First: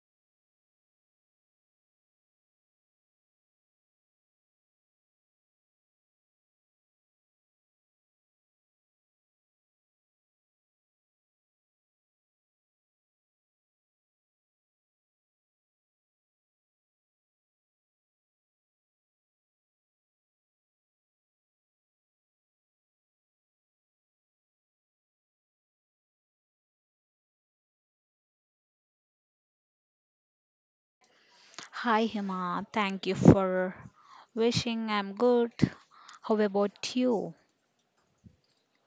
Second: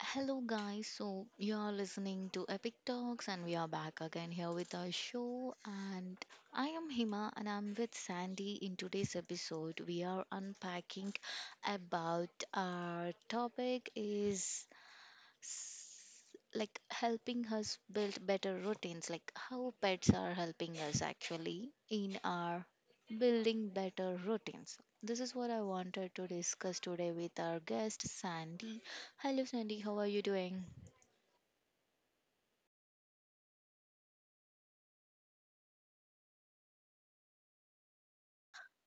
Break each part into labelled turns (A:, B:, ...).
A: Hello, guys. So, you are listening to Epic Talks, and we are back again here with our show. And I am Hima, and I'm with Sandy. In today's episode, we are unpacking about our topic is like helping us build better routines, like how pets are helping us actually in our building better routines. This is what I wanted to discuss today with our guest Sandy. Hello Sandy, how are you doing?
B: Hi, Hima. Thank you for wishing I'm good. How about you?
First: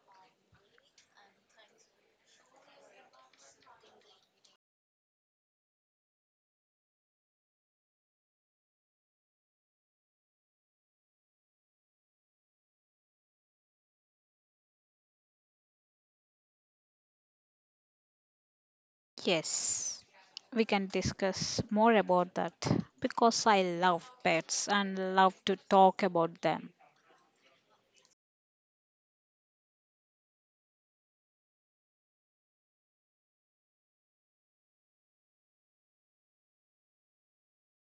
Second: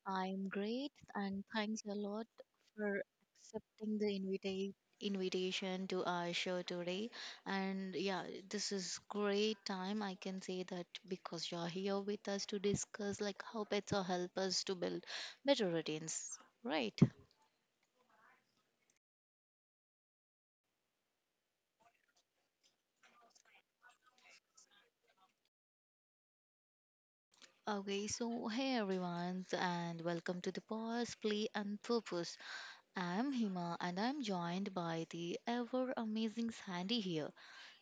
A: I'm great and thanks a lot for accepting the invitation to our show today. And yeah, this is great time. I can say that because you're here with us to discuss like how pets will help us to build better routines. Right.
B: Yes, we can discuss more about that because I love pets and love to talk about them.
A: Okay, so hey everyone and welcome to the Pause, Play and Purpose. I'm Hima and I'm joined by the ever amazing Sandy here.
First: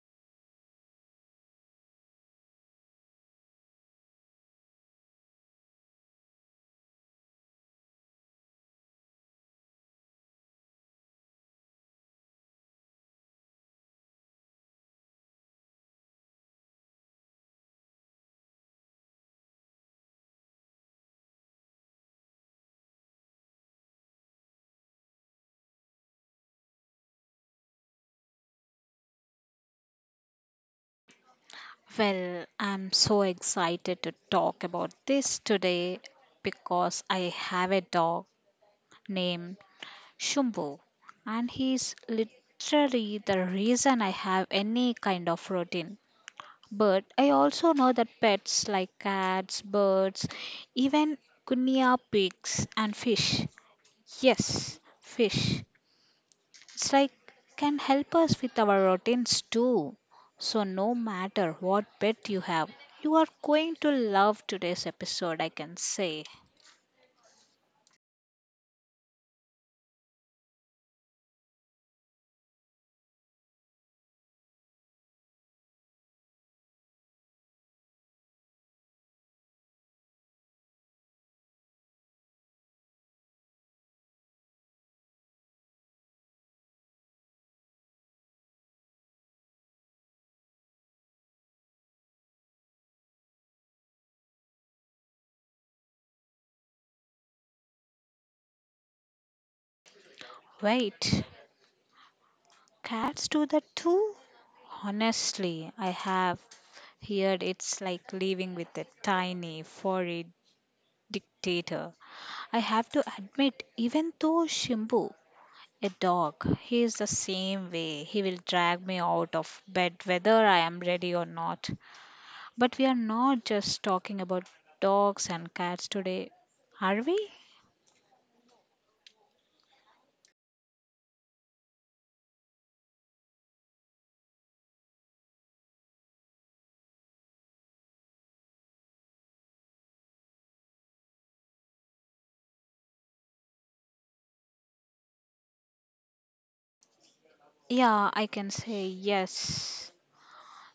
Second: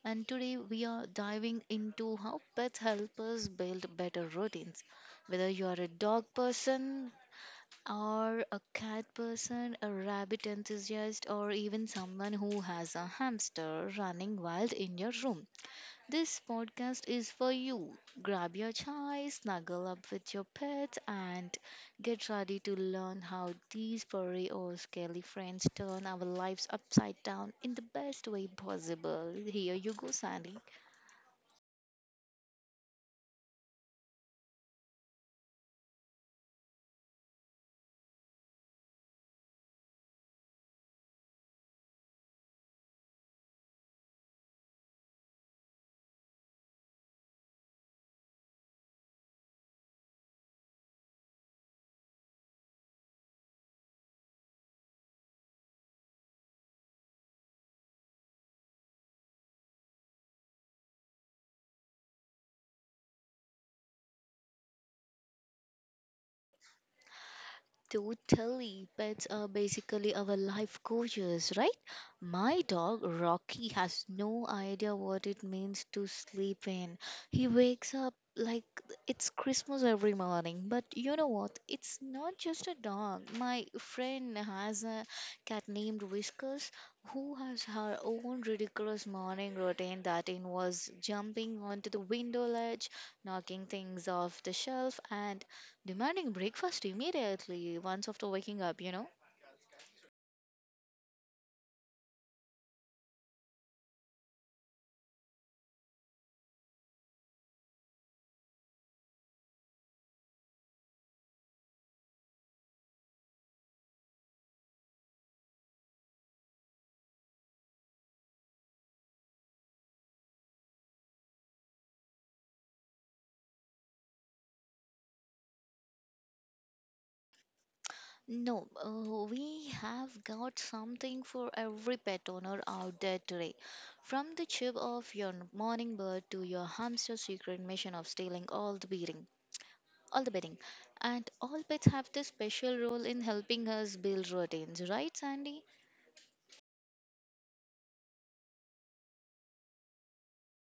A: And today we are diving into how pets help us build better routines. Whether you are a dog person or a cat person, a rabbit enthusiast, or even someone who has a hamster running wild in your room, this podcast is for you. Grab your chai, snuggle up with your pets, and get ready to learn how these furry or scaly friends turn our lives upside down in the best way possible. Here you go, Sandy.
B: Well, I'm so excited to talk about this today because I have a dog named Shumbu, and he's literally the reason I have any kind of routine. But I also know that pets like cats, birds, even guinea pigs and fish. Yes, fish. It's like can help us with our routines too. So no matter what pet you have, you are going to love today's episode, I can say.
A: Totally, pets are basically our life coaches, right? My dog Rocky has no idea what it means to sleep in. He wakes up like it's Christmas every morning. But you know what? It's not just a dog. My friend has a cat named Whiskers who has her own ridiculous morning routine that involves jumping onto the window ledge, knocking things off the shelf, and demanding breakfast immediately once after waking up, you know?
B: Wait, cats do that too? Honestly, I have heard it's like living with a tiny, furry dictator. I have to admit, even though Shimbu, a dog, he is the same way. He will drag me out of bed whether I am ready or not. But we are not just talking about dogs and cats today, are we?
A: No, we have got something for every pet owner out there today. From the chip of your morning bird to your hamster's secret mission of stealing all the beating, all the bedding, and all pets have this special role in helping us build routines, right, Sandy?
B: Yeah, I can say yes.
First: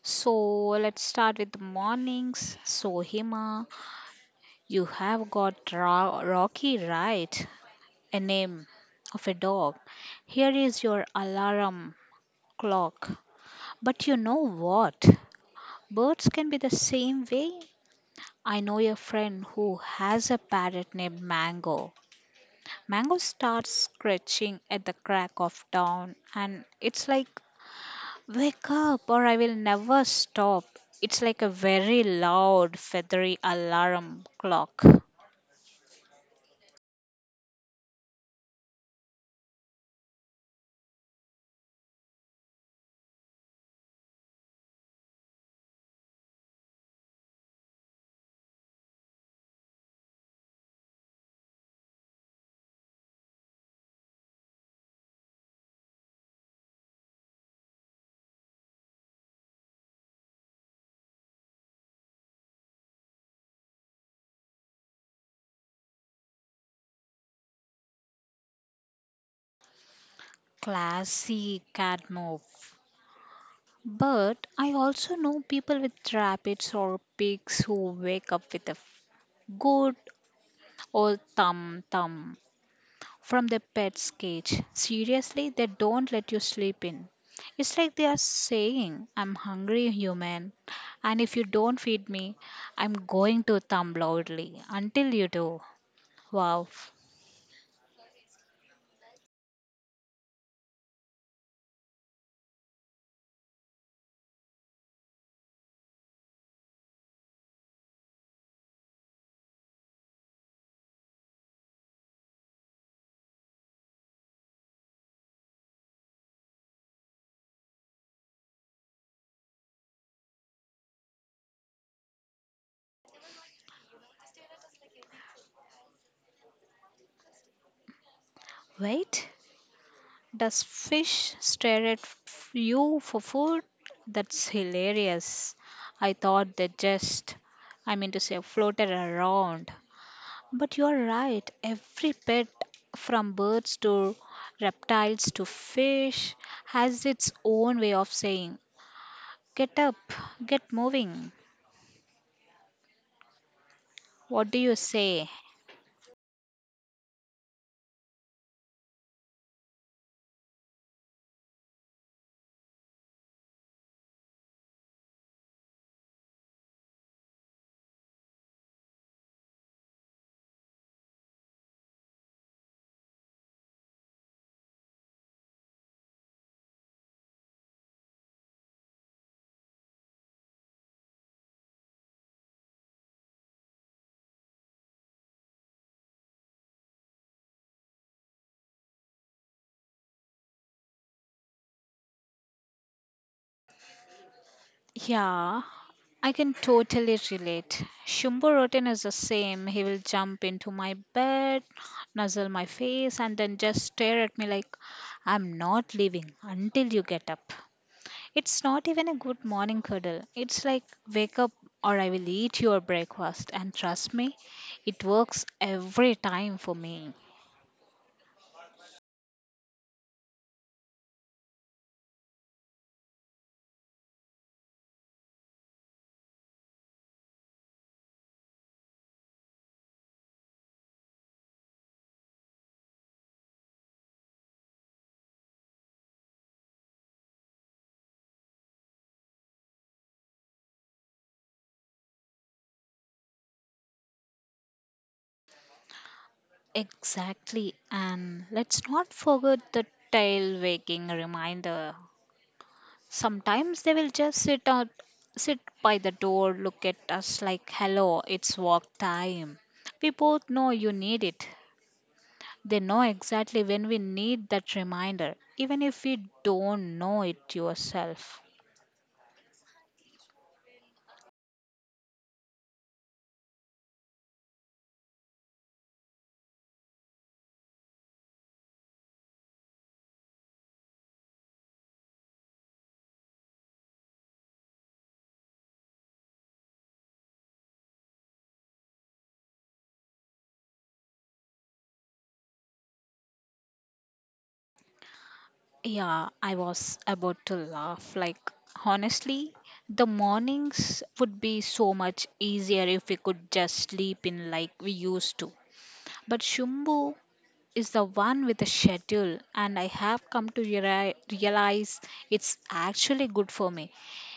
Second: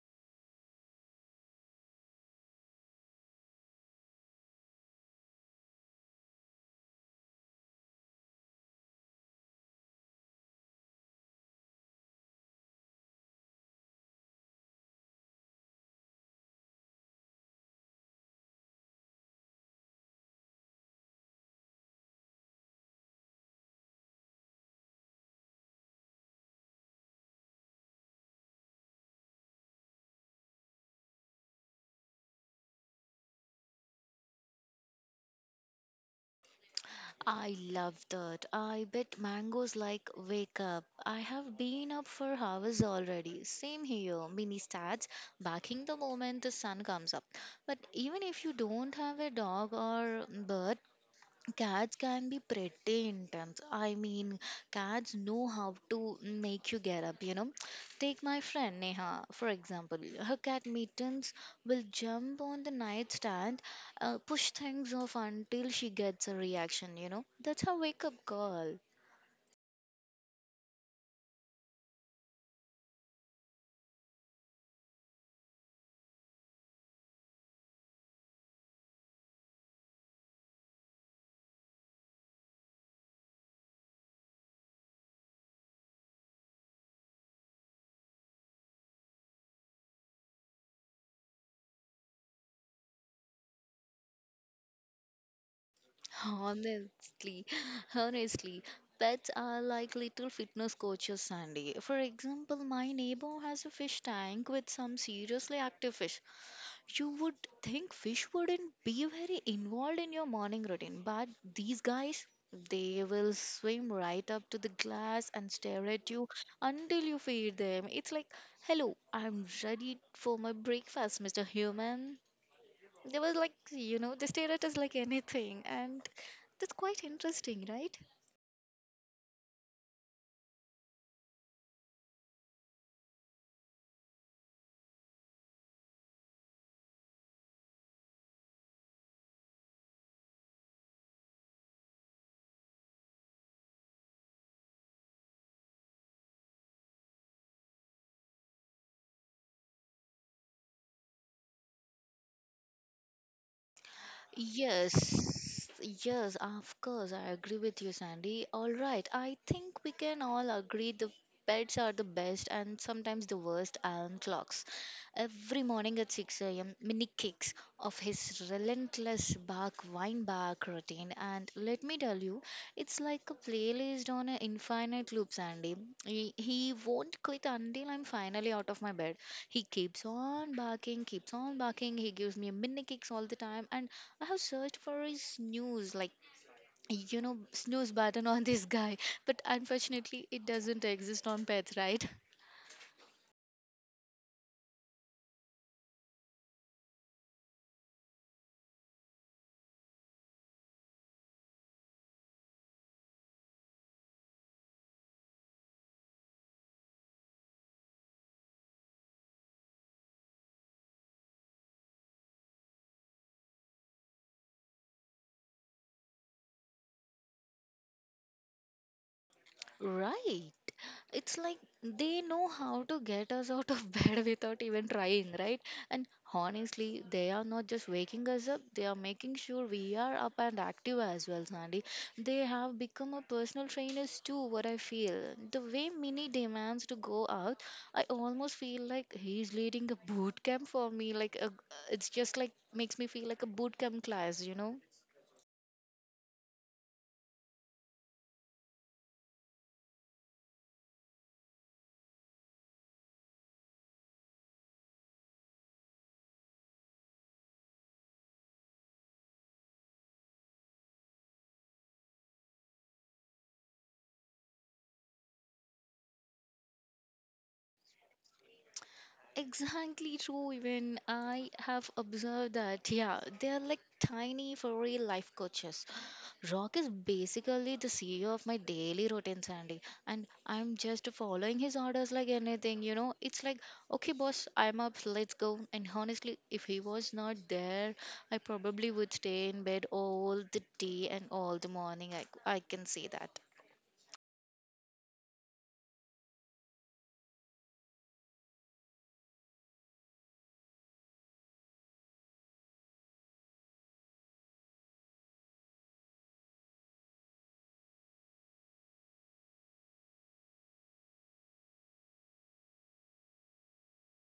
B: So let's start with the mornings. So, Hima, you have got Rocky, right, a name of a dog. Here is your alarm clock. But you know what? Birds can be the same way. I know a friend who has a parrot named Mango. Mango starts scratching at the crack of dawn, and it's like, "Wake up, or I will never stop." It's like a very loud, feathery alarm clock.
A: I love that. I bet mangoes like wake up. I have been up for hours already. Same here. Mini starts backing the moment the sun comes up. But even if you don't have a dog or bird, cats can be pretty intense. I mean, cats know how to make you get up, you know. Take my friend Neha, for example. Her cat mittens will jump on the nightstand, push things off until she gets a reaction, you know. That's her wake up call.
B: Classy cat move. But I also know people with rabbits or pigs who wake up with a good "Oh, Thumb, Thumb," from the pet's cage. Seriously, they don't let you sleep in. It's like they are saying, "I'm hungry, human, and if you don't feed me, I'm going to thumb loudly until you do." Wow.
A: Honestly, honestly. Pets are like little fitness coaches, Sandy. For example, my neighbor has a fish tank with some seriously active fish. You would think fish wouldn't be very involved in your morning routine, but these guys, they will swim right up to the glass and stare at you until you feed them. It's like, hello, I'm ready for my breakfast, Mr. Human. They were like, you know, they stare at us like anything, and that's quite interesting, right?
B: Wait, does fish stare at you for food? That's hilarious. I thought they just, I mean to say, floated around. But you're right, every pet, from birds to reptiles to fish, has its own way of saying, "Get up, get moving." What do you say?
A: Yes, yes, of course, I agree with you, Sandy. All right, I think we can all agree the pets are the best and sometimes the worst alarm clocks. Every morning at 6 a.m., mini kicks of his relentless bark, wine bark routine. And let me tell you, it's like a playlist on an infinite loop, Sandy. He won't quit until I'm finally out of my bed. He keeps on barking, keeps on barking. He gives me mini kicks all the time, and I have searched for his snooze, like you know, snooze button on this guy, but unfortunately, it doesn't exist on pets, right?
B: Yeah, I can totally relate. Shumbo Rotten is the same. He will jump into my bed, nuzzle my face, and then just stare at me like, "I'm not leaving until you get up." It's not even a good morning cuddle. It's like, "Wake up or I will eat your breakfast." And trust me, it works every time for me.
A: Right. It's like they know how to get us out of bed without even trying, right? And honestly, they are not just waking us up, they are making sure we are up and active as well, Sandy. They have become a personal trainers too, what I feel. The way mini demands to go out, I almost feel like he's leading a boot camp for me, it's just like makes me feel like a boot camp class, you know.
B: Exactly. And let's not forget the tail waking reminder. Sometimes they will just sit by the door, look at us like, "Hello, it's walk time. We both know you need it." They know exactly when we need that reminder, even if we don't know it yourself.
A: Exactly true, even I have observed that. Yeah, they are like tiny for real life coaches. Rock is basically the CEO of my daily routine, Sandy, and I'm just following his orders like anything, you know. It's like, okay, boss, I'm up, let's go. And honestly, if he was not there, I probably would stay in bed all the day and all the morning. I can say that.
B: Yeah, I was about to laugh. Like, honestly, the mornings would be so much easier if we could just sleep in like we used to. But Shumbu is the one with the schedule, and I have come to realize it's actually good for me.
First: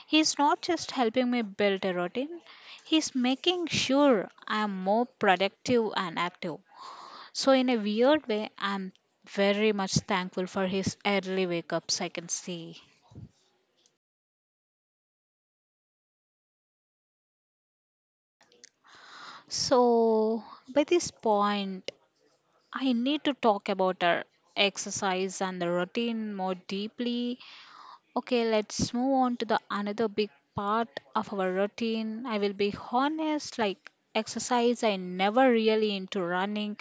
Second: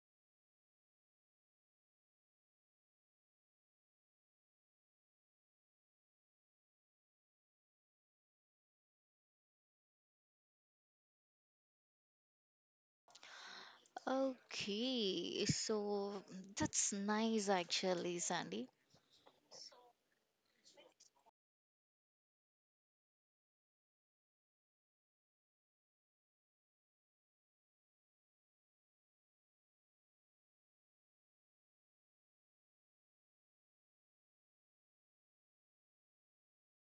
B: He's not just helping me build a routine, he's making sure I am more productive and active. So, in a weird way, I'm very much thankful for his early wake ups, I can say.
A: Okay, so that's nice actually, Sandy.
B: So, by this point, I need to talk about our exercise and the routine more deeply. Okay, let's move on to the another big part of our routine. I will be honest, like exercise, I never really into running,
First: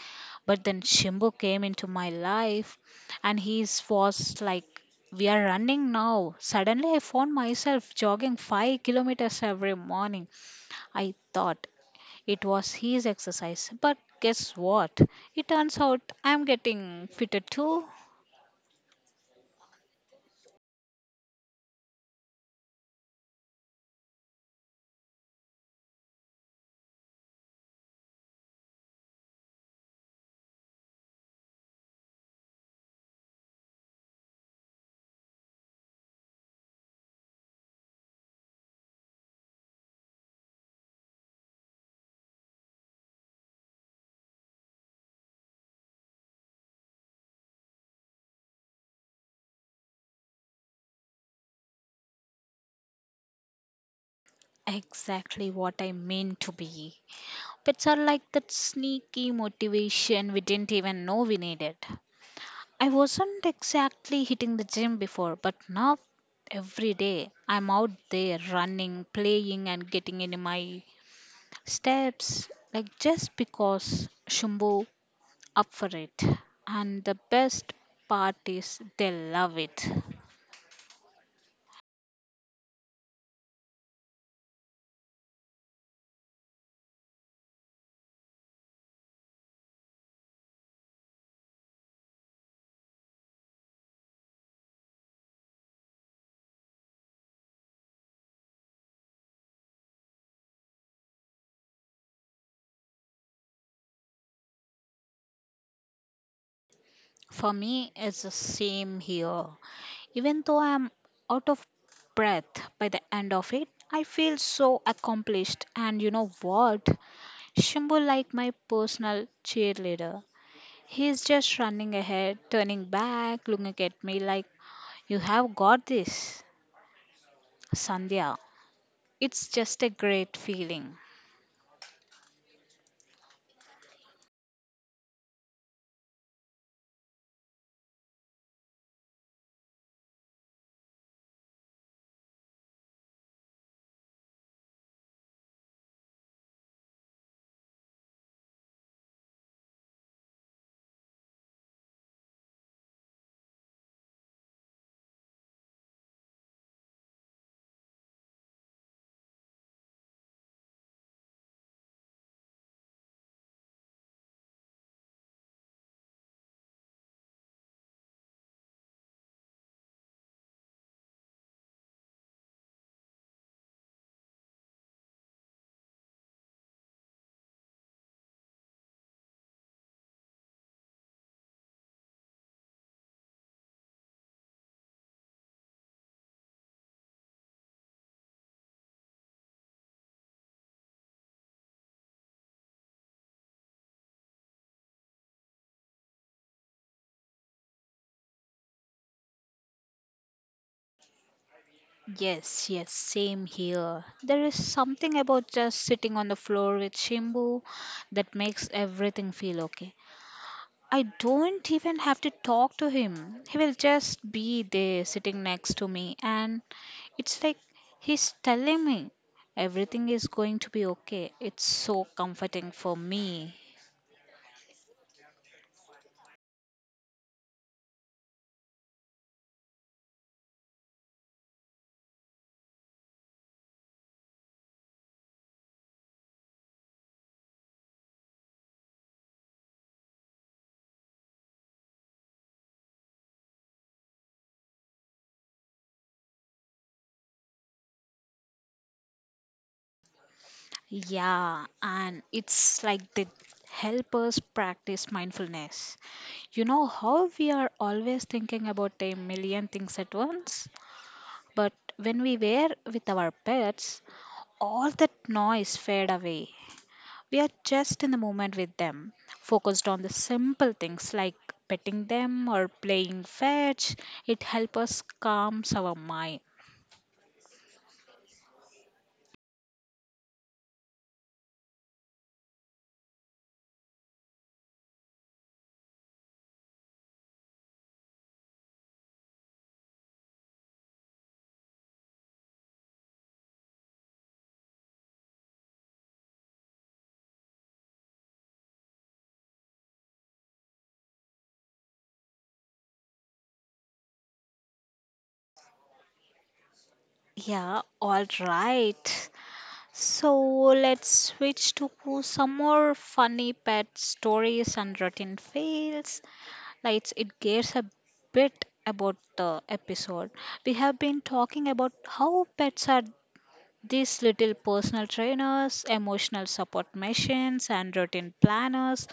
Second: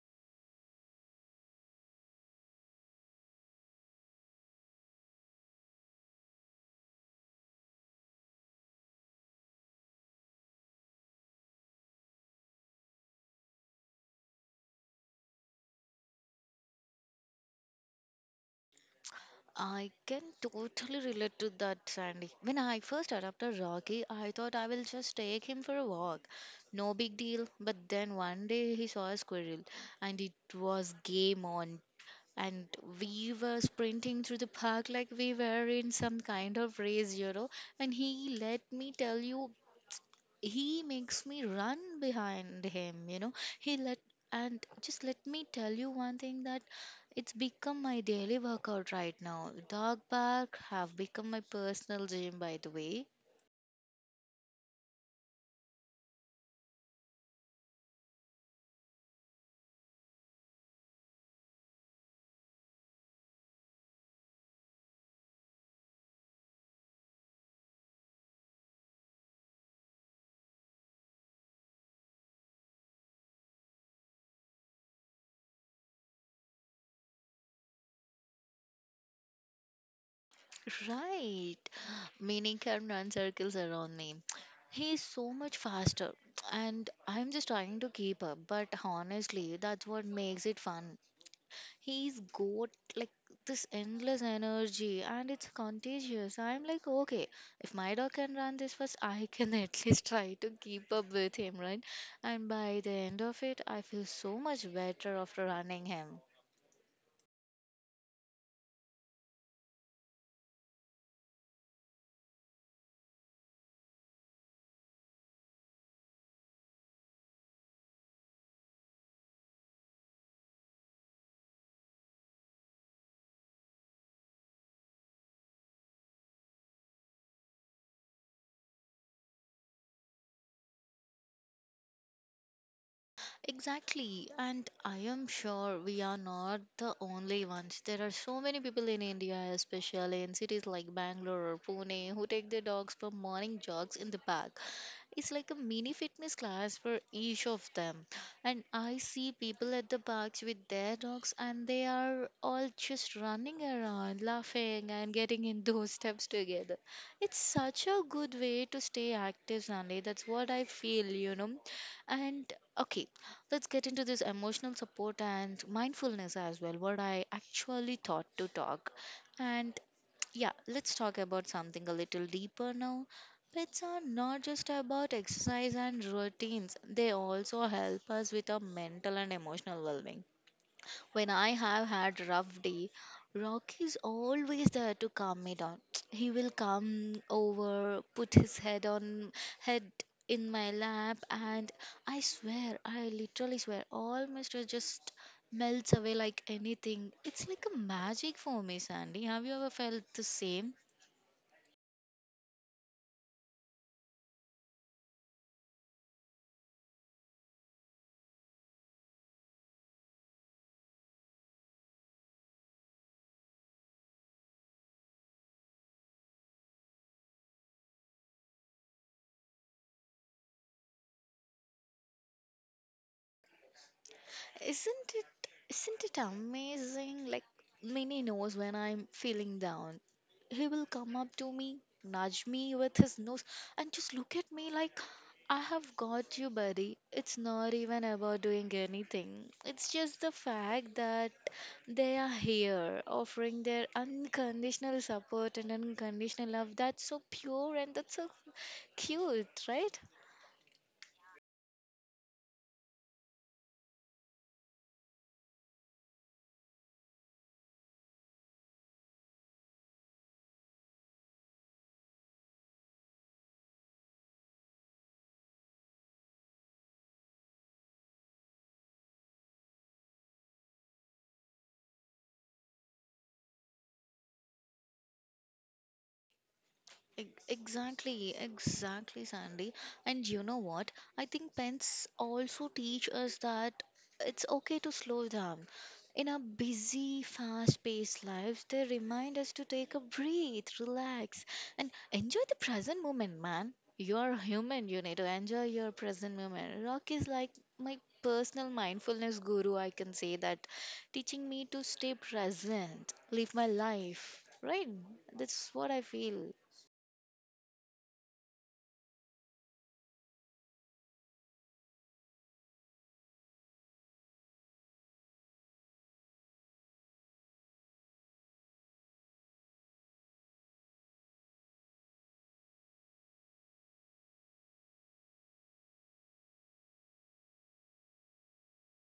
B: but then Shimbo came into my life and he was like, "We are running now." Suddenly, I found myself jogging 5 kilometers every morning. I thought it was his exercise, but guess what? It turns out I'm getting fitter too.
A: I can totally relate to that, Sandy. When I first adopted Rocky, I thought I will just take him for a walk. No big deal. But then one day he saw a squirrel and it was game on. And we were sprinting through the park like we were in some kind of race, you know. And he let me tell you, he makes me run behind him, you know. He let and just let me tell you one thing, that it's become my daily workout right now. Dog park have become my personal gym, by the way.
B: Exactly what I mean to be. Pets are like that sneaky motivation we didn't even know we needed. I wasn't exactly hitting the gym before, but now every day I'm out there running, playing, and getting into my steps, like just because Shumbo up for it. And the best part is they love it.
A: Right, meaning can run circles around me. He's so much faster and I'm just trying to keep up, but honestly that's what makes it fun. He's got like this endless energy and it's contagious. I'm like, okay, if my dog can run this fast, I can at least try to keep up with him, right? And by the end of it, I feel so much better after running him.
B: For me, it's the same here. Even though I'm out of breath by the end of it, I feel so accomplished. And you know what? Shimbo like my personal cheerleader. He's just running ahead, turning back, looking at me like, "You have got this, Sandhya." It's just a great feeling.
A: Exactly, and I am sure we are not the only ones. There are so many people in India, especially in cities like Bangalore or Pune, who take their dogs for morning jogs in the park. It's like a mini fitness class for each of them. And I see people at the parks with their dogs, and they are all just running around, laughing, and getting in those steps together. It's such a good way to stay active, Stanley. That's what I feel, you know. And okay, let's get into this emotional support and mindfulness as well, what I actually thought to talk. And yeah, let's talk about something a little deeper now. Pets are not just about exercise and routines, they also help us with our mental and emotional well being. When I have had rough day, Rocky is always there to calm me down. He will come over, put his head on head in my lap and I swear, I literally swear, all my stress just melts away like anything. It's like a magic for me, Sandy. Have you ever felt the same?
B: Yes, yes, same here. There is something about just sitting on the floor with Shimbu that makes everything feel okay. I don't even have to talk to him. He will just be there sitting next to me, and it's like he's telling me everything is going to be okay. It's so comforting for me.
A: Isn't it amazing? Like Minnie knows when I'm feeling down. He will come up to me, nudge me with his nose, and just look at me like I have got you, buddy. It's not even about doing anything. It's just the fact that they are here offering their unconditional support and unconditional love. That's so pure and that's so cute, right?
B: Yeah, and it's like they help us practice mindfulness. You know how we are always thinking about a million things at once? But when we were with our pets, all that noise fade away. We are just in the moment with them, focused on the simple things like petting them or playing fetch. It helps us calms our mind.
A: Exactly, Sandy. And you know what? I think pens also teach us that it's okay to slow down. In our busy, fast paced lives, they remind us to take a breathe, relax, and enjoy the present moment, man. You're human, you need to enjoy your present moment. Rock is like my personal mindfulness guru, I can say that, teaching me to stay present, live my life. Right? That's what I feel.
B: Yeah, all right. So let's switch to some more funny pet stories and routine fails. Like it gives a bit about the episode. We have been talking about how pets are these little personal trainers, emotional support machines, and routine planners.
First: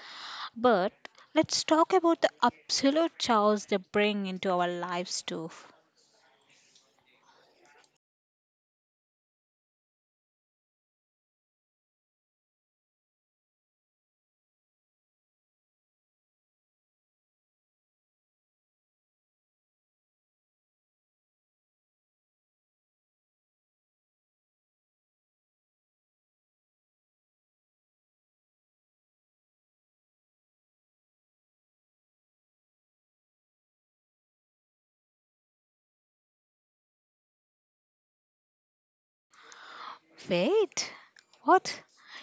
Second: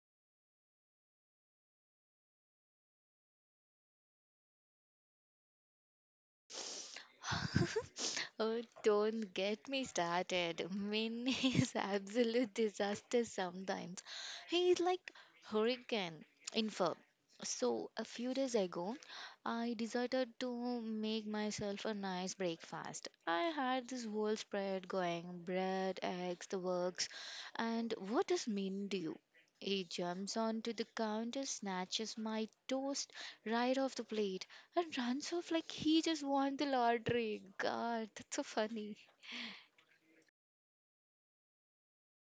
B: But let's talk about the absolute chaos they bring into our lives too.
A: Oh, don't get me started. Min is absolute disaster sometimes. He is like hurricane in fur. So a few days ago, I decided to make myself a nice breakfast. I had this whole spread going, bread, eggs, the works. And what does Min do? He jumps onto the counter, snatches my toast right off the plate, and runs off like he just won the lottery. God, that's so funny.
B: Wait, what?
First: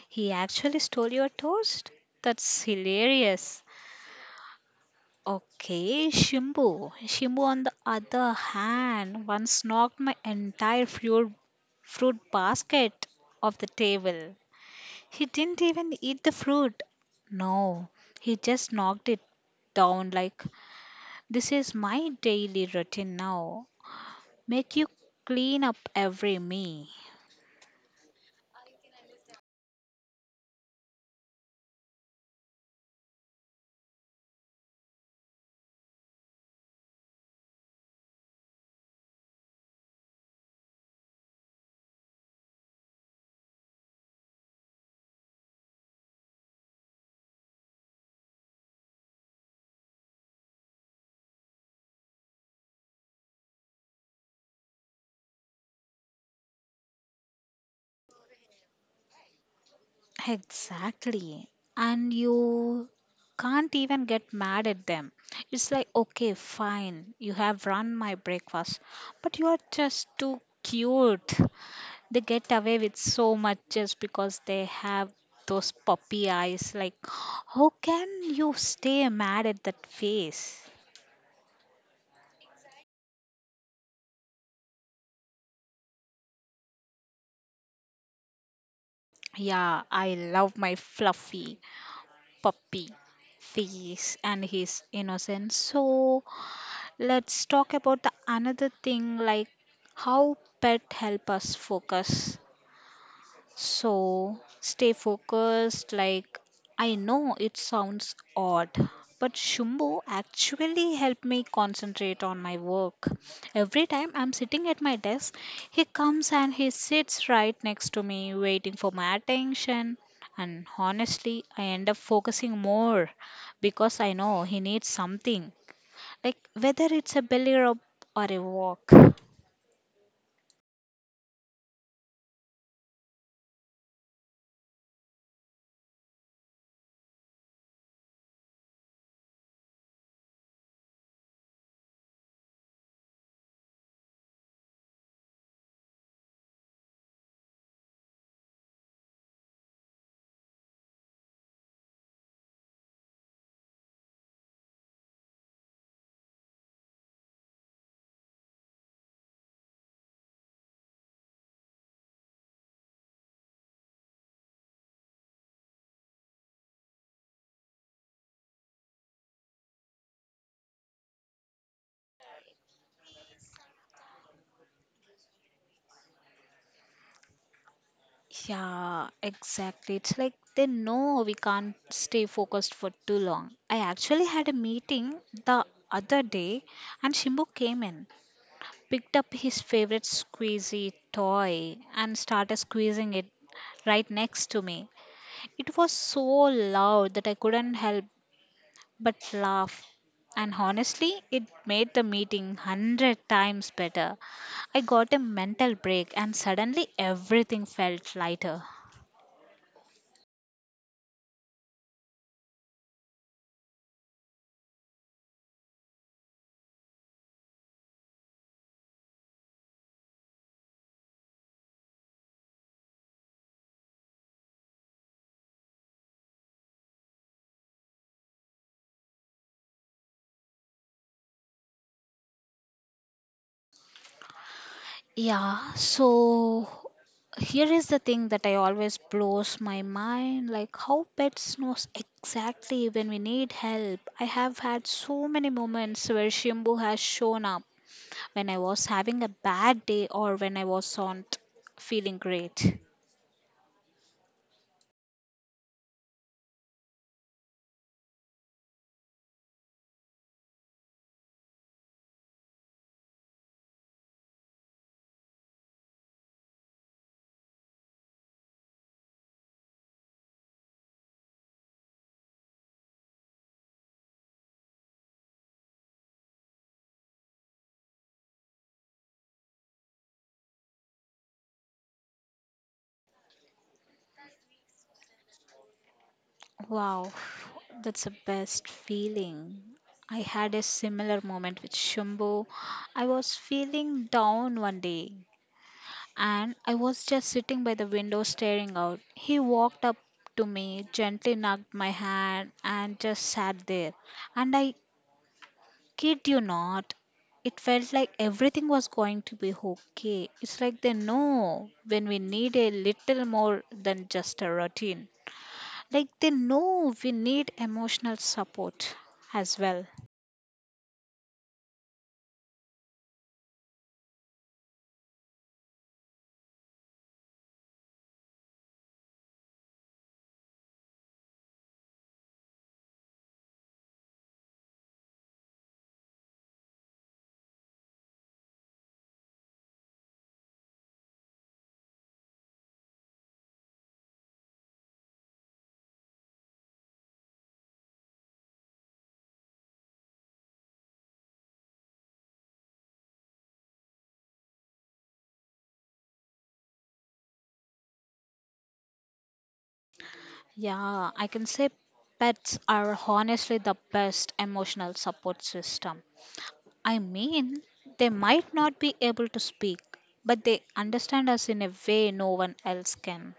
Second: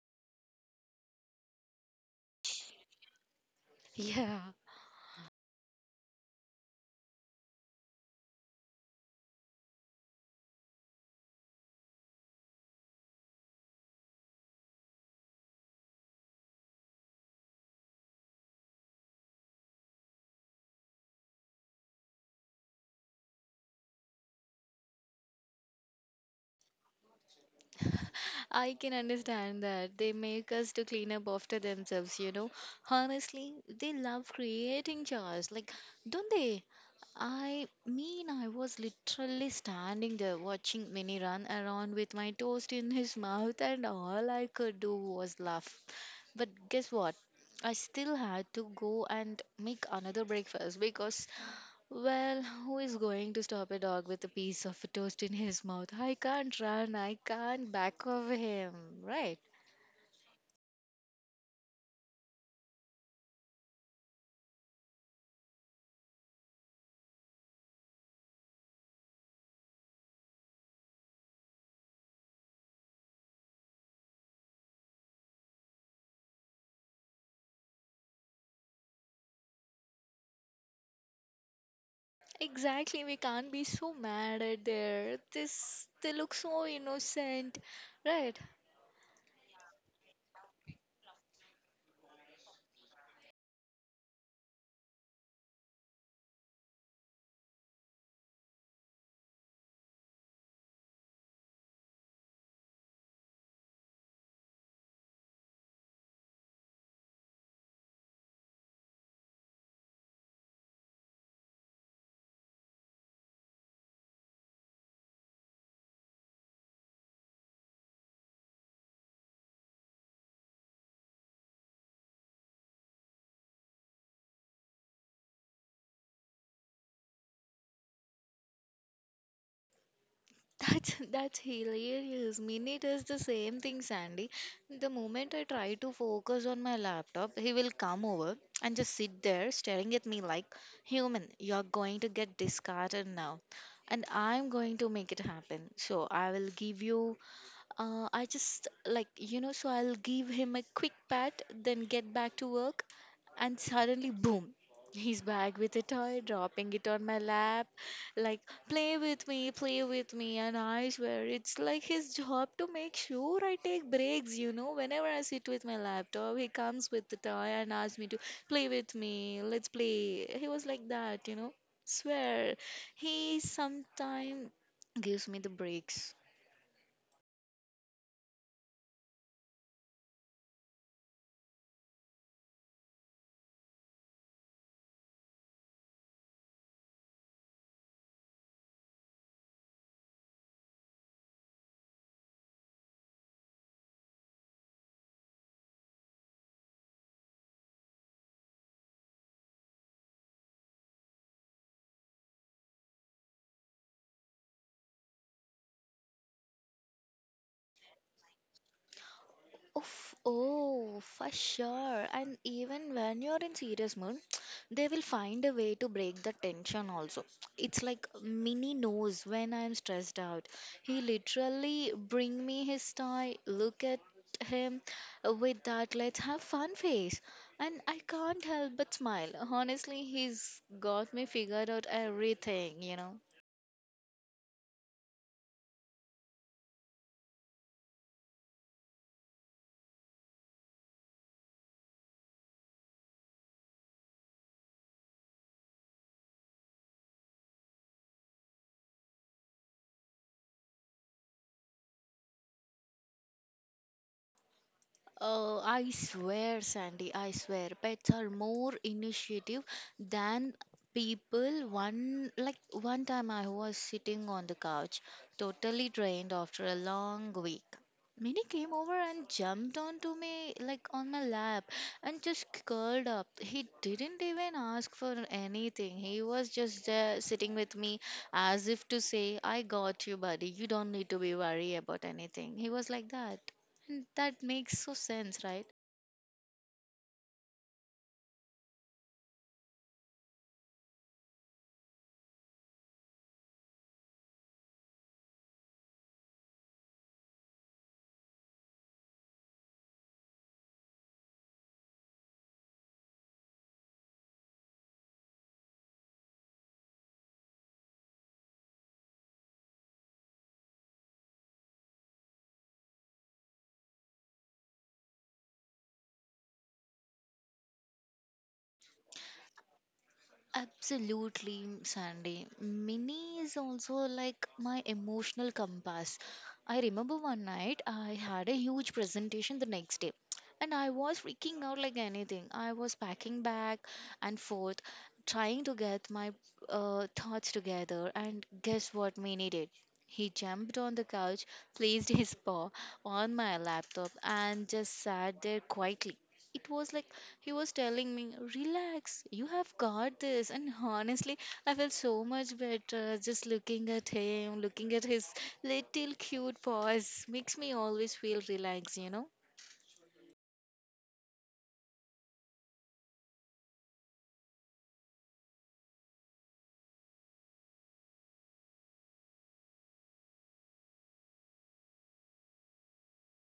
B: He actually stole your toast? That's hilarious.
A: Yeah,
B: Okay, Shimbu. Shimbu, on the other hand, once knocked my entire fruit basket off the table. He didn't even eat the fruit. No, he just knocked it down like, "This is my daily routine now. Make you clean up every meal."
A: I can understand that. They make us to clean up after themselves, you know. Honestly, they love creating jars, like, don't they? I mean, I was literally standing there watching Minnie run around with my toast in his mouth, and all I could do was laugh. But guess what? I still had to go and make another breakfast because well, who is going to stop a dog with a piece of toast in his mouth? I can't run, I can't back of him, right?
B: Exactly. And you can't even get mad at them. It's like, "Okay, fine, you have run my breakfast, but you are just too cute." They get away with so much just because they have those puppy eyes. Like, how can you stay mad at that face?
A: Exactly, we can't be so mad at their this they look so innocent, right?
B: Yeah, I love my fluffy puppy face and his innocence. So let's talk about the another thing like how pet help us focus. So stay focused. Like, I know it sounds odd, but Shumbo actually helped me concentrate on my work. Every time I'm sitting at my desk, he comes and he sits right next to me, waiting for my attention. And honestly, I end up focusing more because I know he needs something, like whether it's a belly rub or a walk.
A: That's hilarious. Mini does the same thing, Sandy. The moment I try to focus on my laptop, he will come over and just sit there staring at me like, "Human, you're going to get discarded now." And I'm going to make it happen. So I will give you I just like, you know, so I'll give him a quick pat, then get back to work, and suddenly, boom, he's back with a toy, dropping it on my lap, like, play with me, play with me. And I swear, it's like his job to make sure I take breaks. Whenever I sit with my laptop, he comes with the toy and asks me to play with me, let's play. He was like that. Swear, he sometimes gives me the breaks.
B: Yeah, exactly. It's like they know we can't stay focused for too long. I actually had a meeting the other day, and Shimbu came in, picked up his favorite squeezy toy, and started squeezing it right next to me. It was so loud that I couldn't help but laugh. And honestly, it made the meeting 100 times better. I got a mental break, and suddenly everything felt lighter.
A: Oof, oh, for sure. And even when you're in serious mood, they will find a way to break the tension also. It's like Minnie knows when I'm stressed out. He literally bring me his tie, look at him with that let's have fun face. And I can't help but smile. Honestly, he's got me figured out everything.
B: Yeah, so here is the thing that I always blows my mind like how pets knows exactly when we need help. I have had so many moments where Shimbu has shown up when I was having a bad day or when I was not feeling great.
A: I swear, Sandy, I swear, pets are more initiative than people. One like one time I was sitting on the couch, totally drained after a long week. Minnie came over and jumped onto me, like on my lap, and just curled up. He didn't even ask for anything. He was just there sitting with me as if to say, I got you, buddy. You don't need to be worried about anything. He was like that. And that makes so sense, right?
B: Wow, that's the best feeling. I had a similar moment with Shimbu. I was feeling down one day and I was just sitting by the window staring out. He walked up to me, gently knocked my hand, and just sat there. And I kid you not, it felt like everything was going to be okay. It's like they know when we need a little more than just a routine. Like they know we need emotional support as well.
A: Absolutely, Sandy. Mini is also like my emotional compass. I remember one night I had a huge presentation the next day, and I was freaking out like anything. I was packing back and forth, trying to get my thoughts together, and guess what Mini did? He jumped on the couch, placed his paw on my laptop, and just sat there quietly. It was like he was telling me, relax, you have got this. And honestly, I felt so much better just looking at him, looking at his little cute paws. Makes me always feel relaxed, you know.
B: Yeah, I can say pets are honestly the best emotional support system. I mean, they might not be able to speak, but they understand us in a way no one else can.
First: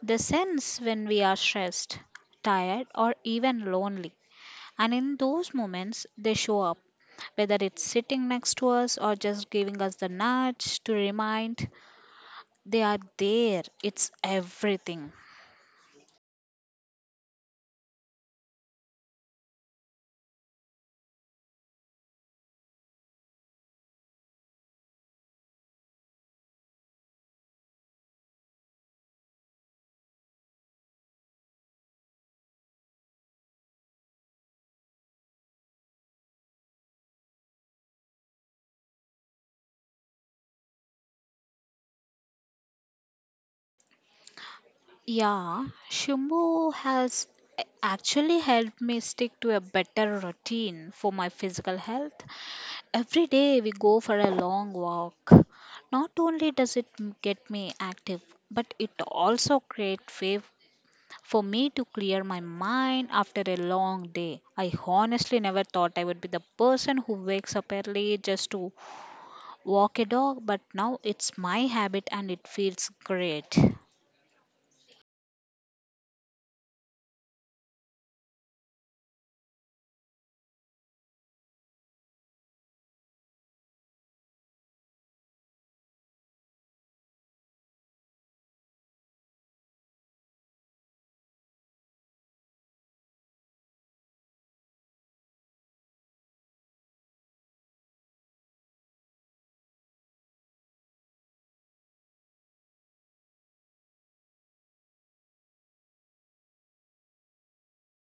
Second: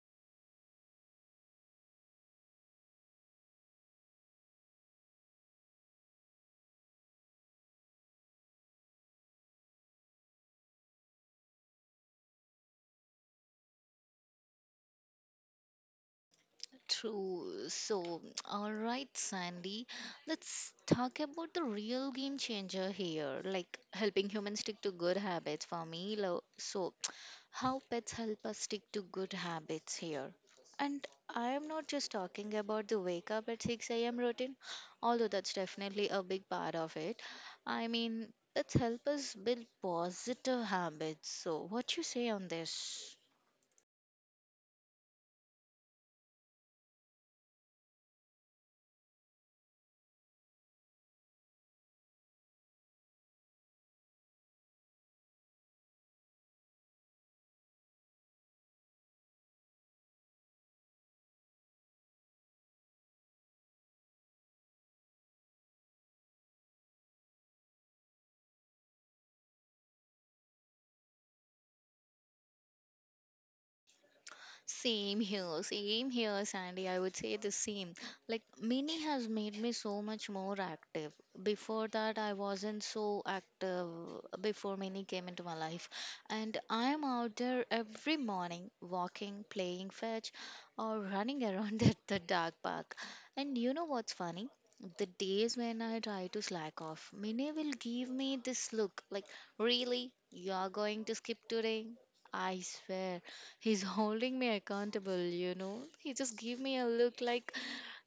B: They sense when we are stressed, tired, or even lonely. And in those moments, they show up, whether it's sitting next to us or just giving us the nudge to remind they are there. It's everything.
A: True. So, all right, Sandy, let's talk about the real game changer here, like helping humans stick to good habits for me. So, how pets help us stick to good habits here. And I am not just talking about the wake up at 6 a.m. routine, although that's definitely a big part of it. I mean, pets help us build positive habits. So, what you say on this?
B: Yeah, Shumbu has actually helped me stick to a better routine for my physical health. Every day we go for a long walk. Not only does it get me active, but it also creates way for me to clear my mind after a long day. I honestly never thought I would be the person who wakes up early just to walk a dog, but now it's my habit and it feels great.
A: Same here, Sandy. I would say the same. Like, Mini has made me so much more active. Before that, I wasn't so active before Mini came into my life. And I'm out there every morning, walking, playing fetch, or running around at the dog park. And you know what's funny? The days when I try to slack off, Mini will give me this look like, really? You're going to skip today? I swear. He's holding me accountable, you know. He just gave me a look like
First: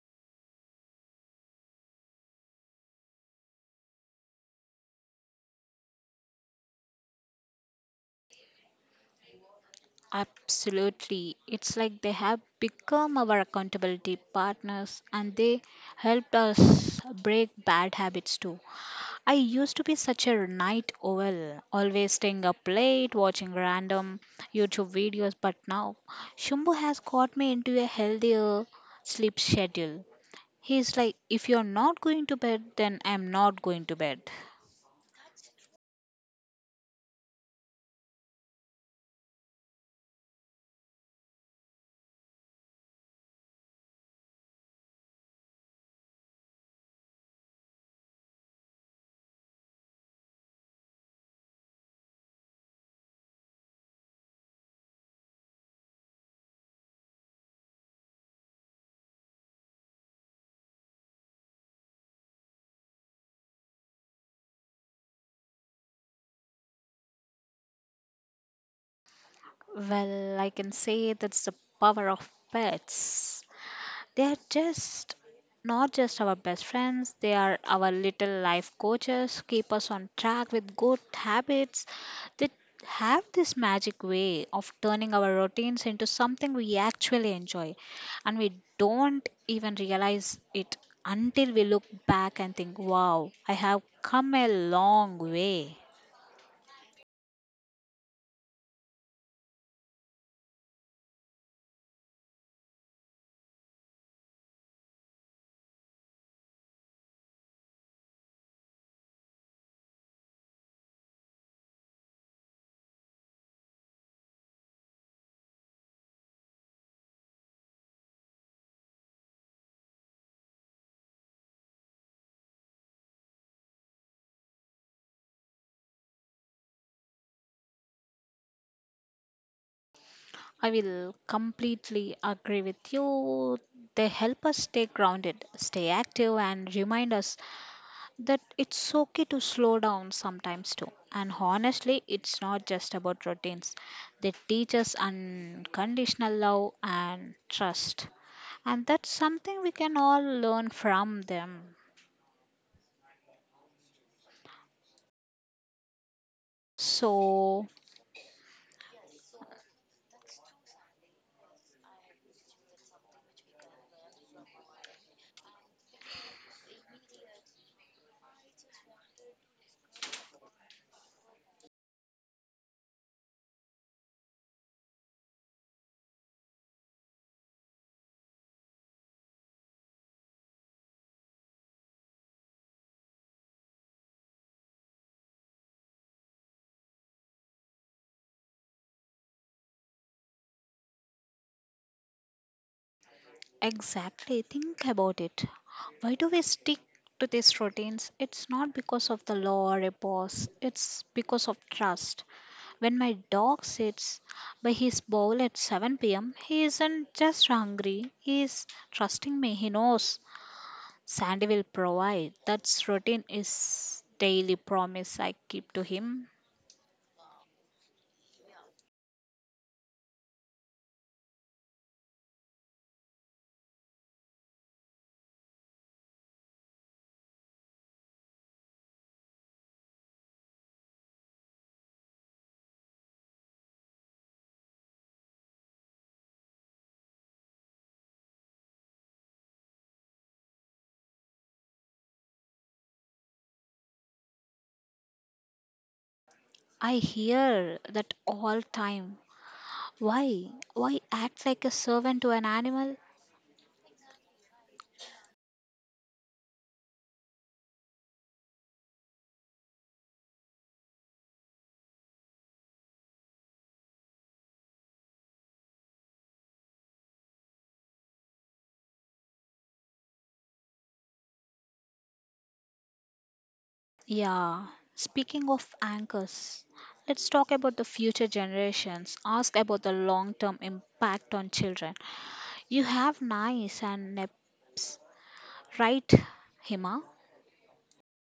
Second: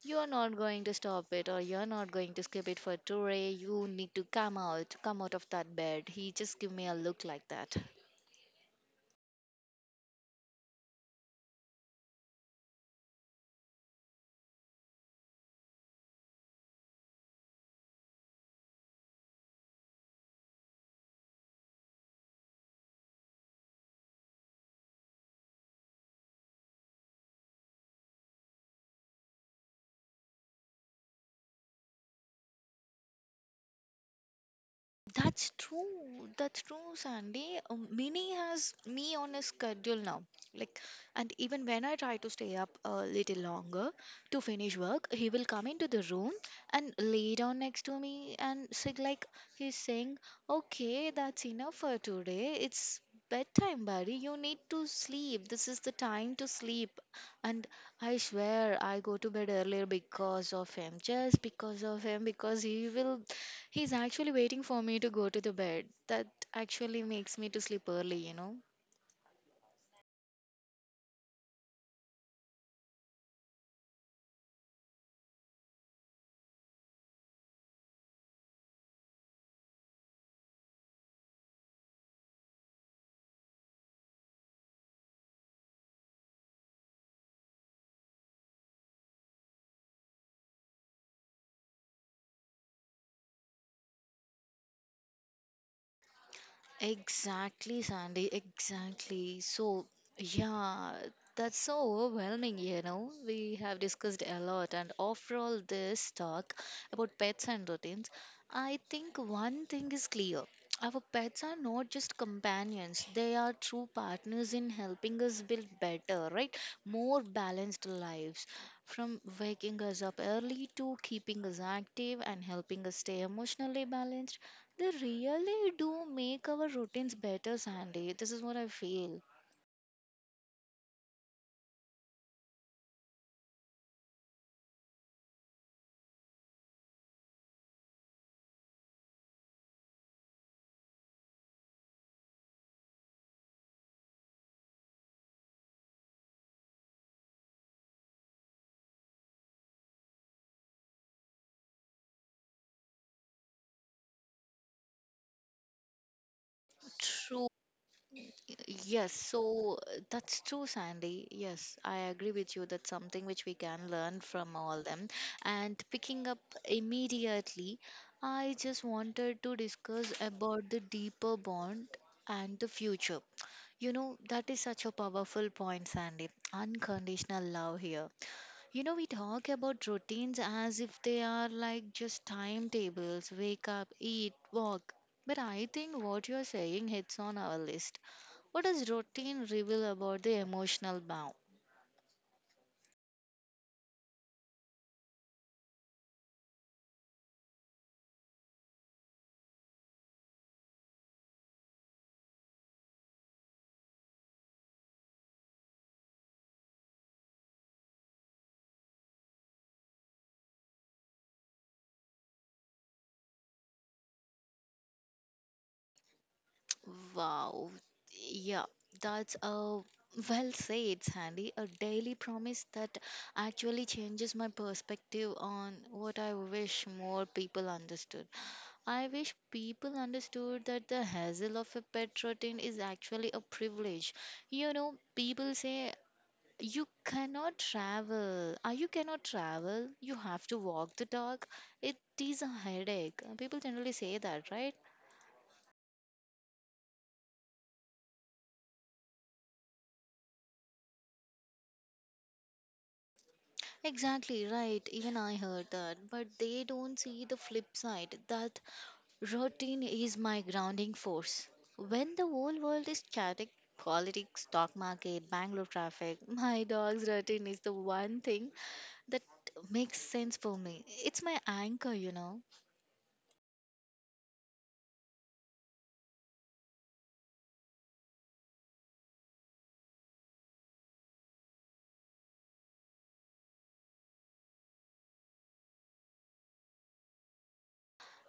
A: you're not going to stop it or you're not going to skip it for today. You need to come out of that bed. He just gave me a look like that.
B: Absolutely. It's like they have become our accountability partners and they helped us break bad habits too. I used to be such a night owl, always staying up late, watching random YouTube videos, but now Shumbu has got me into a healthier sleep schedule. He's like, "If you're not going to bed, then I'm not going to bed."
A: That's true. That's true, Sandy. Mini has me on a schedule now. Like, and even when I try to stay up a little longer to finish work, he will come into the room and lay down next to me and say, like, he's saying, "Okay, that's enough for today. It's bedtime, buddy. You need to sleep. This is the time to sleep." And I swear, I go to bed earlier because of him, just because of him, because he will. He's actually waiting for me to go to the bed. That actually makes me to sleep early, you know.
B: Well, I can say that's the power of pets. They are just not just our best friends, they are our little life coaches, keep us on track with good habits. They have this magic way of turning our routines into something we actually enjoy, and we don't even realize it until we look back and think, "Wow, I have come a long way."
A: Exactly, Sandy, exactly. So, yeah, that's so overwhelming, you know. We have discussed a lot, and after all this talk about pets and routines, I think one thing is clear. Our pets are not just companions, they are true partners in helping us build better, right? More balanced lives. From waking us up early to keeping us active and helping us stay emotionally balanced, they really do make our routines better, Sandy. This is what I feel.
B: I will completely agree with you. They help us stay grounded, stay active, and remind us that it's okay to slow down sometimes too. And honestly, it's not just about routines, they teach us unconditional love and trust. And that's something we can all learn from them.
A: True.
B: So,
A: Yes. So that's true, Sandy. Yes, I agree with you. That's something which we can learn from all them. And picking up immediately, I just wanted to discuss about the deeper bond and the future. You know, that is such a powerful point, Sandy. Unconditional love here. You know, we talk about routines as if they are like just timetables wake up, eat, walk. But I think what you're saying hits on our list. What does routine reveal about the emotional bound?
B: exactly. Think about it. Why do we stick to these routines? It's not because of the law or a boss, it's because of trust. When my dog sits by his bowl at 7 p.m., he isn't just hungry, he is trusting me. He knows Sandy will provide. That's routine is daily promise I keep to him.
A: Wow. Yeah, that's a well said, Sandy. A daily promise that actually changes my perspective on what I wish more people understood. I wish people understood that the hassle of a pet routine is actually a privilege. You know, people say, you cannot travel. Ah, you cannot travel. You have to walk the dog. It is a headache. People generally say that, right?
B: I hear that all time. Why? Why act like a servant to an animal?
A: Exactly, right. Even I heard that. But they don't see the flip side that routine is my grounding force. When the whole world is chaotic, politics, stock market, Bangalore traffic, my dog's routine is the one thing that makes sense for me. It's my anchor, you know.
B: Yeah, speaking of anchors, let's talk about the future generations. Ask about the long term impact on children. You have NICE and NEPS, right, Hima?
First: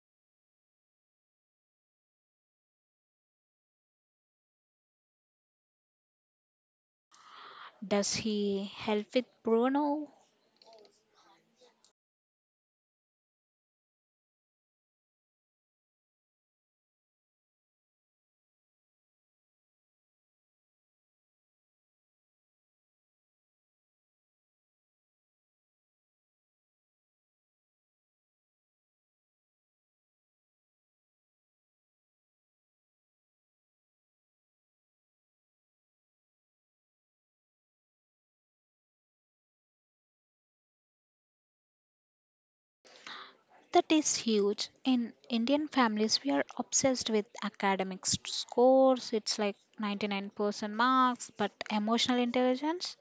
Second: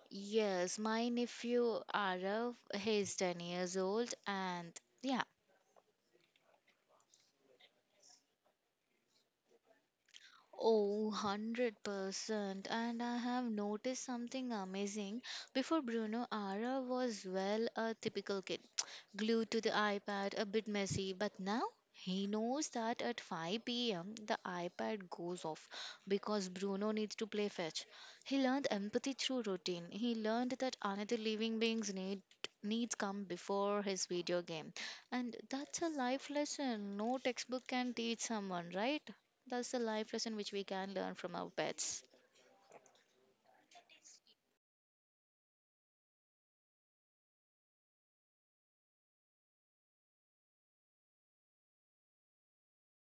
A: Yes, my nephew Arav, he's 10 years old, and yeah,
B: Does he help with Bruno?
A: oh, 100%. And I have noticed something amazing. Before Bruno, Ara was well a typical kid, glued to the iPad, a bit messy. But now he knows that at 5 p.m. the iPad goes off because Bruno needs to play fetch. He learned empathy through routine. He learned that another living beings needs come before his video game. And that's a life lesson no textbook can teach someone, right? That's the life lesson which we can learn from our pets.
B: That is huge. In Indian families, we are obsessed with academic scores. It's like 99% marks, but emotional intelligence?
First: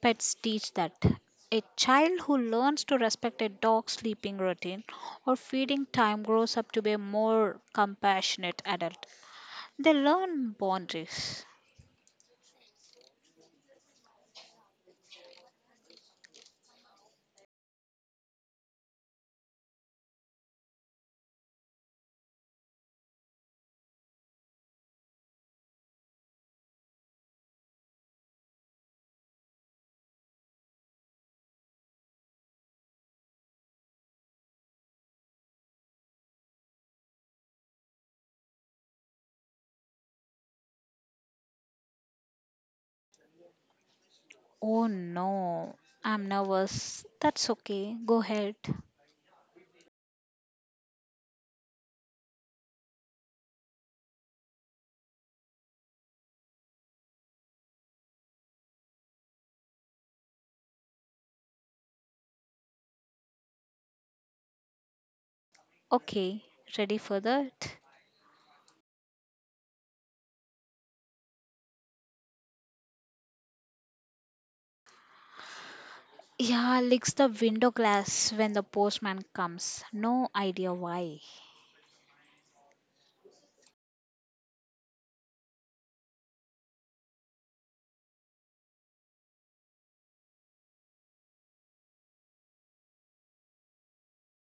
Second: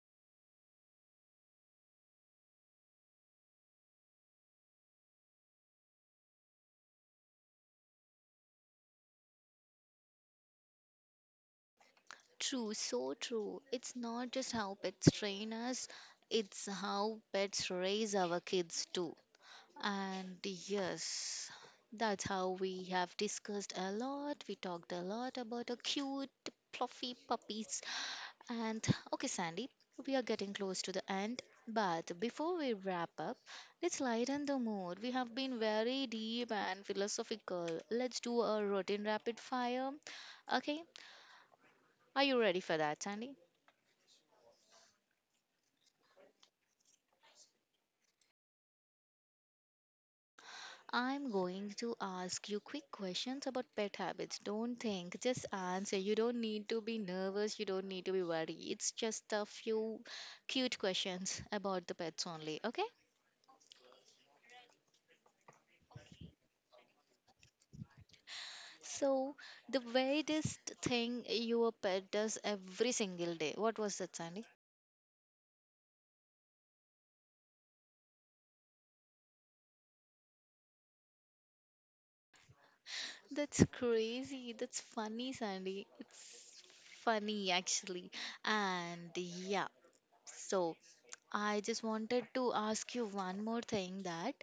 B: Pets teach that. A child who learns to respect a dog's sleeping routine or feeding time grows up to be a more compassionate adult. They learn boundaries.
A: True, so true. It's not just how pets train us, it's how pets raise our kids too. And yes, that's how we have discussed a lot. We talked a lot about our cute, fluffy puppies. And okay, Sandy, we are getting close to the end. But before we wrap up, let's lighten the mood. We have been very deep and philosophical. Let's do a routine rapid fire. Okay, are you ready for that, Sandy?
B: Oh no, I'm nervous. That's okay. Go ahead.
A: I'm going to ask you quick questions about pet habits. Don't think, just answer. You don't need to be nervous, you don't need to be worried. It's just a few cute questions about the pets only, okay?
B: Okay, ready for that?
A: So, the weirdest thing your pet does every single day. What was that, Sandy?
B: Yeah, licks the window glass when the postman comes. No idea why.
A: That's crazy. That's funny, Sandy. It's funny, actually. And yeah, so I just wanted to ask you one more thing that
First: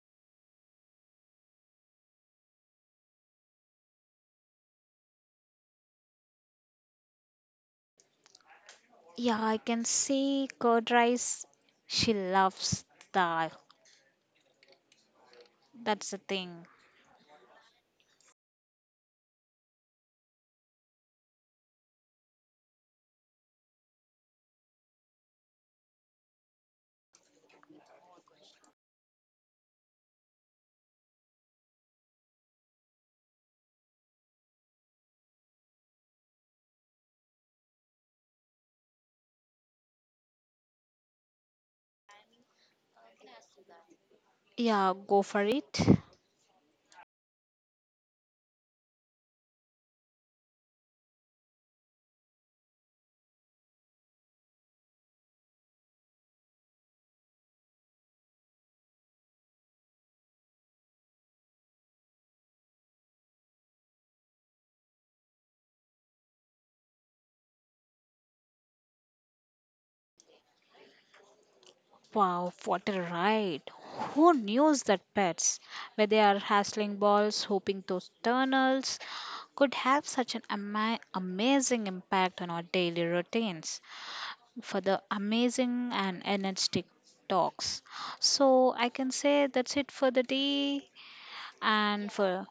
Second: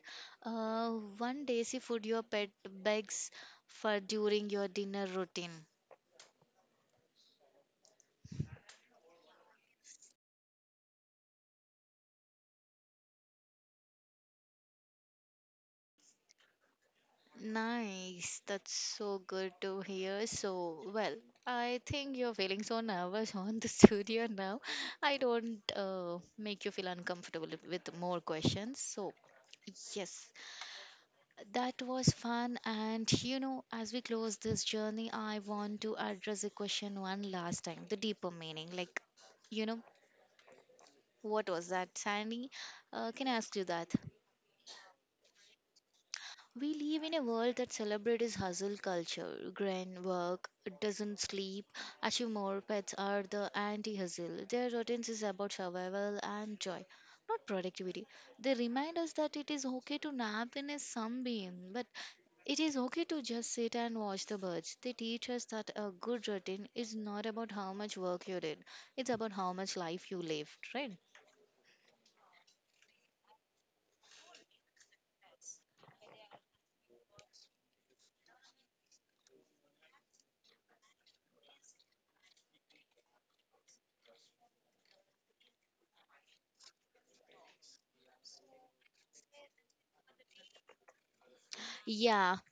A: uh, one desi food your pet begs for during your dinner routine.
B: Yeah, I can see curd rice. She loves dal. That's the thing.
A: Nice. That's so good to hear. So, well, I think you're feeling so nervous on the studio now. I don't make you feel uncomfortable with more questions. So, yes, that was fun. And, you know, as we close this journey, I want to address a question one last time, the deeper meaning. Like, you know, what was that, Sandy? Can I ask you that?
B: Yeah, go for it.
A: We live in a world that celebrates hustle culture, grind, work, doesn't sleep, achieve more. Pets are the anti-hustle. Their routines is about survival and joy, not productivity. They remind us that it is okay to nap in a sunbeam, but it is okay to just sit and watch the birds. They teach us that a good routine is not about how much work you did; it's about how much life you lived, right?
B: Wow, what a ride. Who knew that pets, where they are hassling balls, hoping those tunnels, could have such an amazing impact on our daily routines, for the amazing and energetic talks. So I can say that's it for the day. And
A: Yeah,
B: for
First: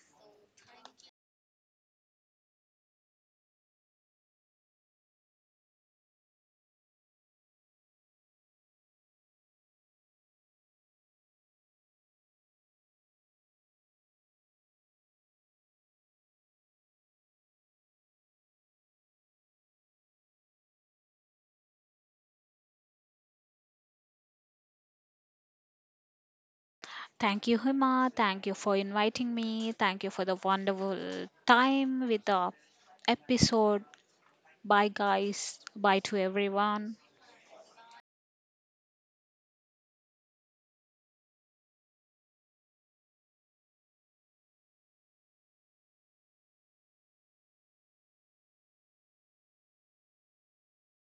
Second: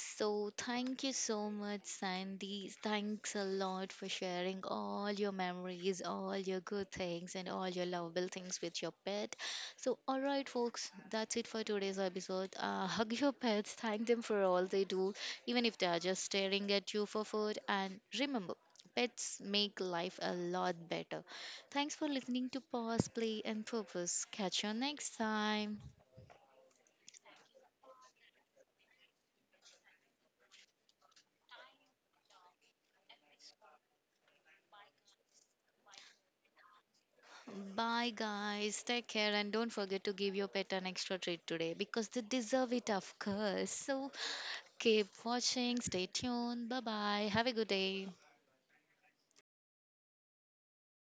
A: so, thank you so much, Sandy. Thanks a lot for sharing all your memories, all your good things, and all your lovable things with your pet. So, all right, folks, that's it for today's episode. Hug your pets, thank them for all they do, even if they are just staring at you for food. And remember, pets make life a lot better. Thanks for listening to Pause, Play, and Purpose. Catch you next time.
B: thank you, Hima, thank you for inviting me, thank you for the wonderful time with the episode. Bye, guys. Bye to everyone.
A: Bye, guys. Take care and don't forget to give your pet an extra treat today because they deserve it, of course. So keep watching, stay tuned. Bye bye. Have a good day.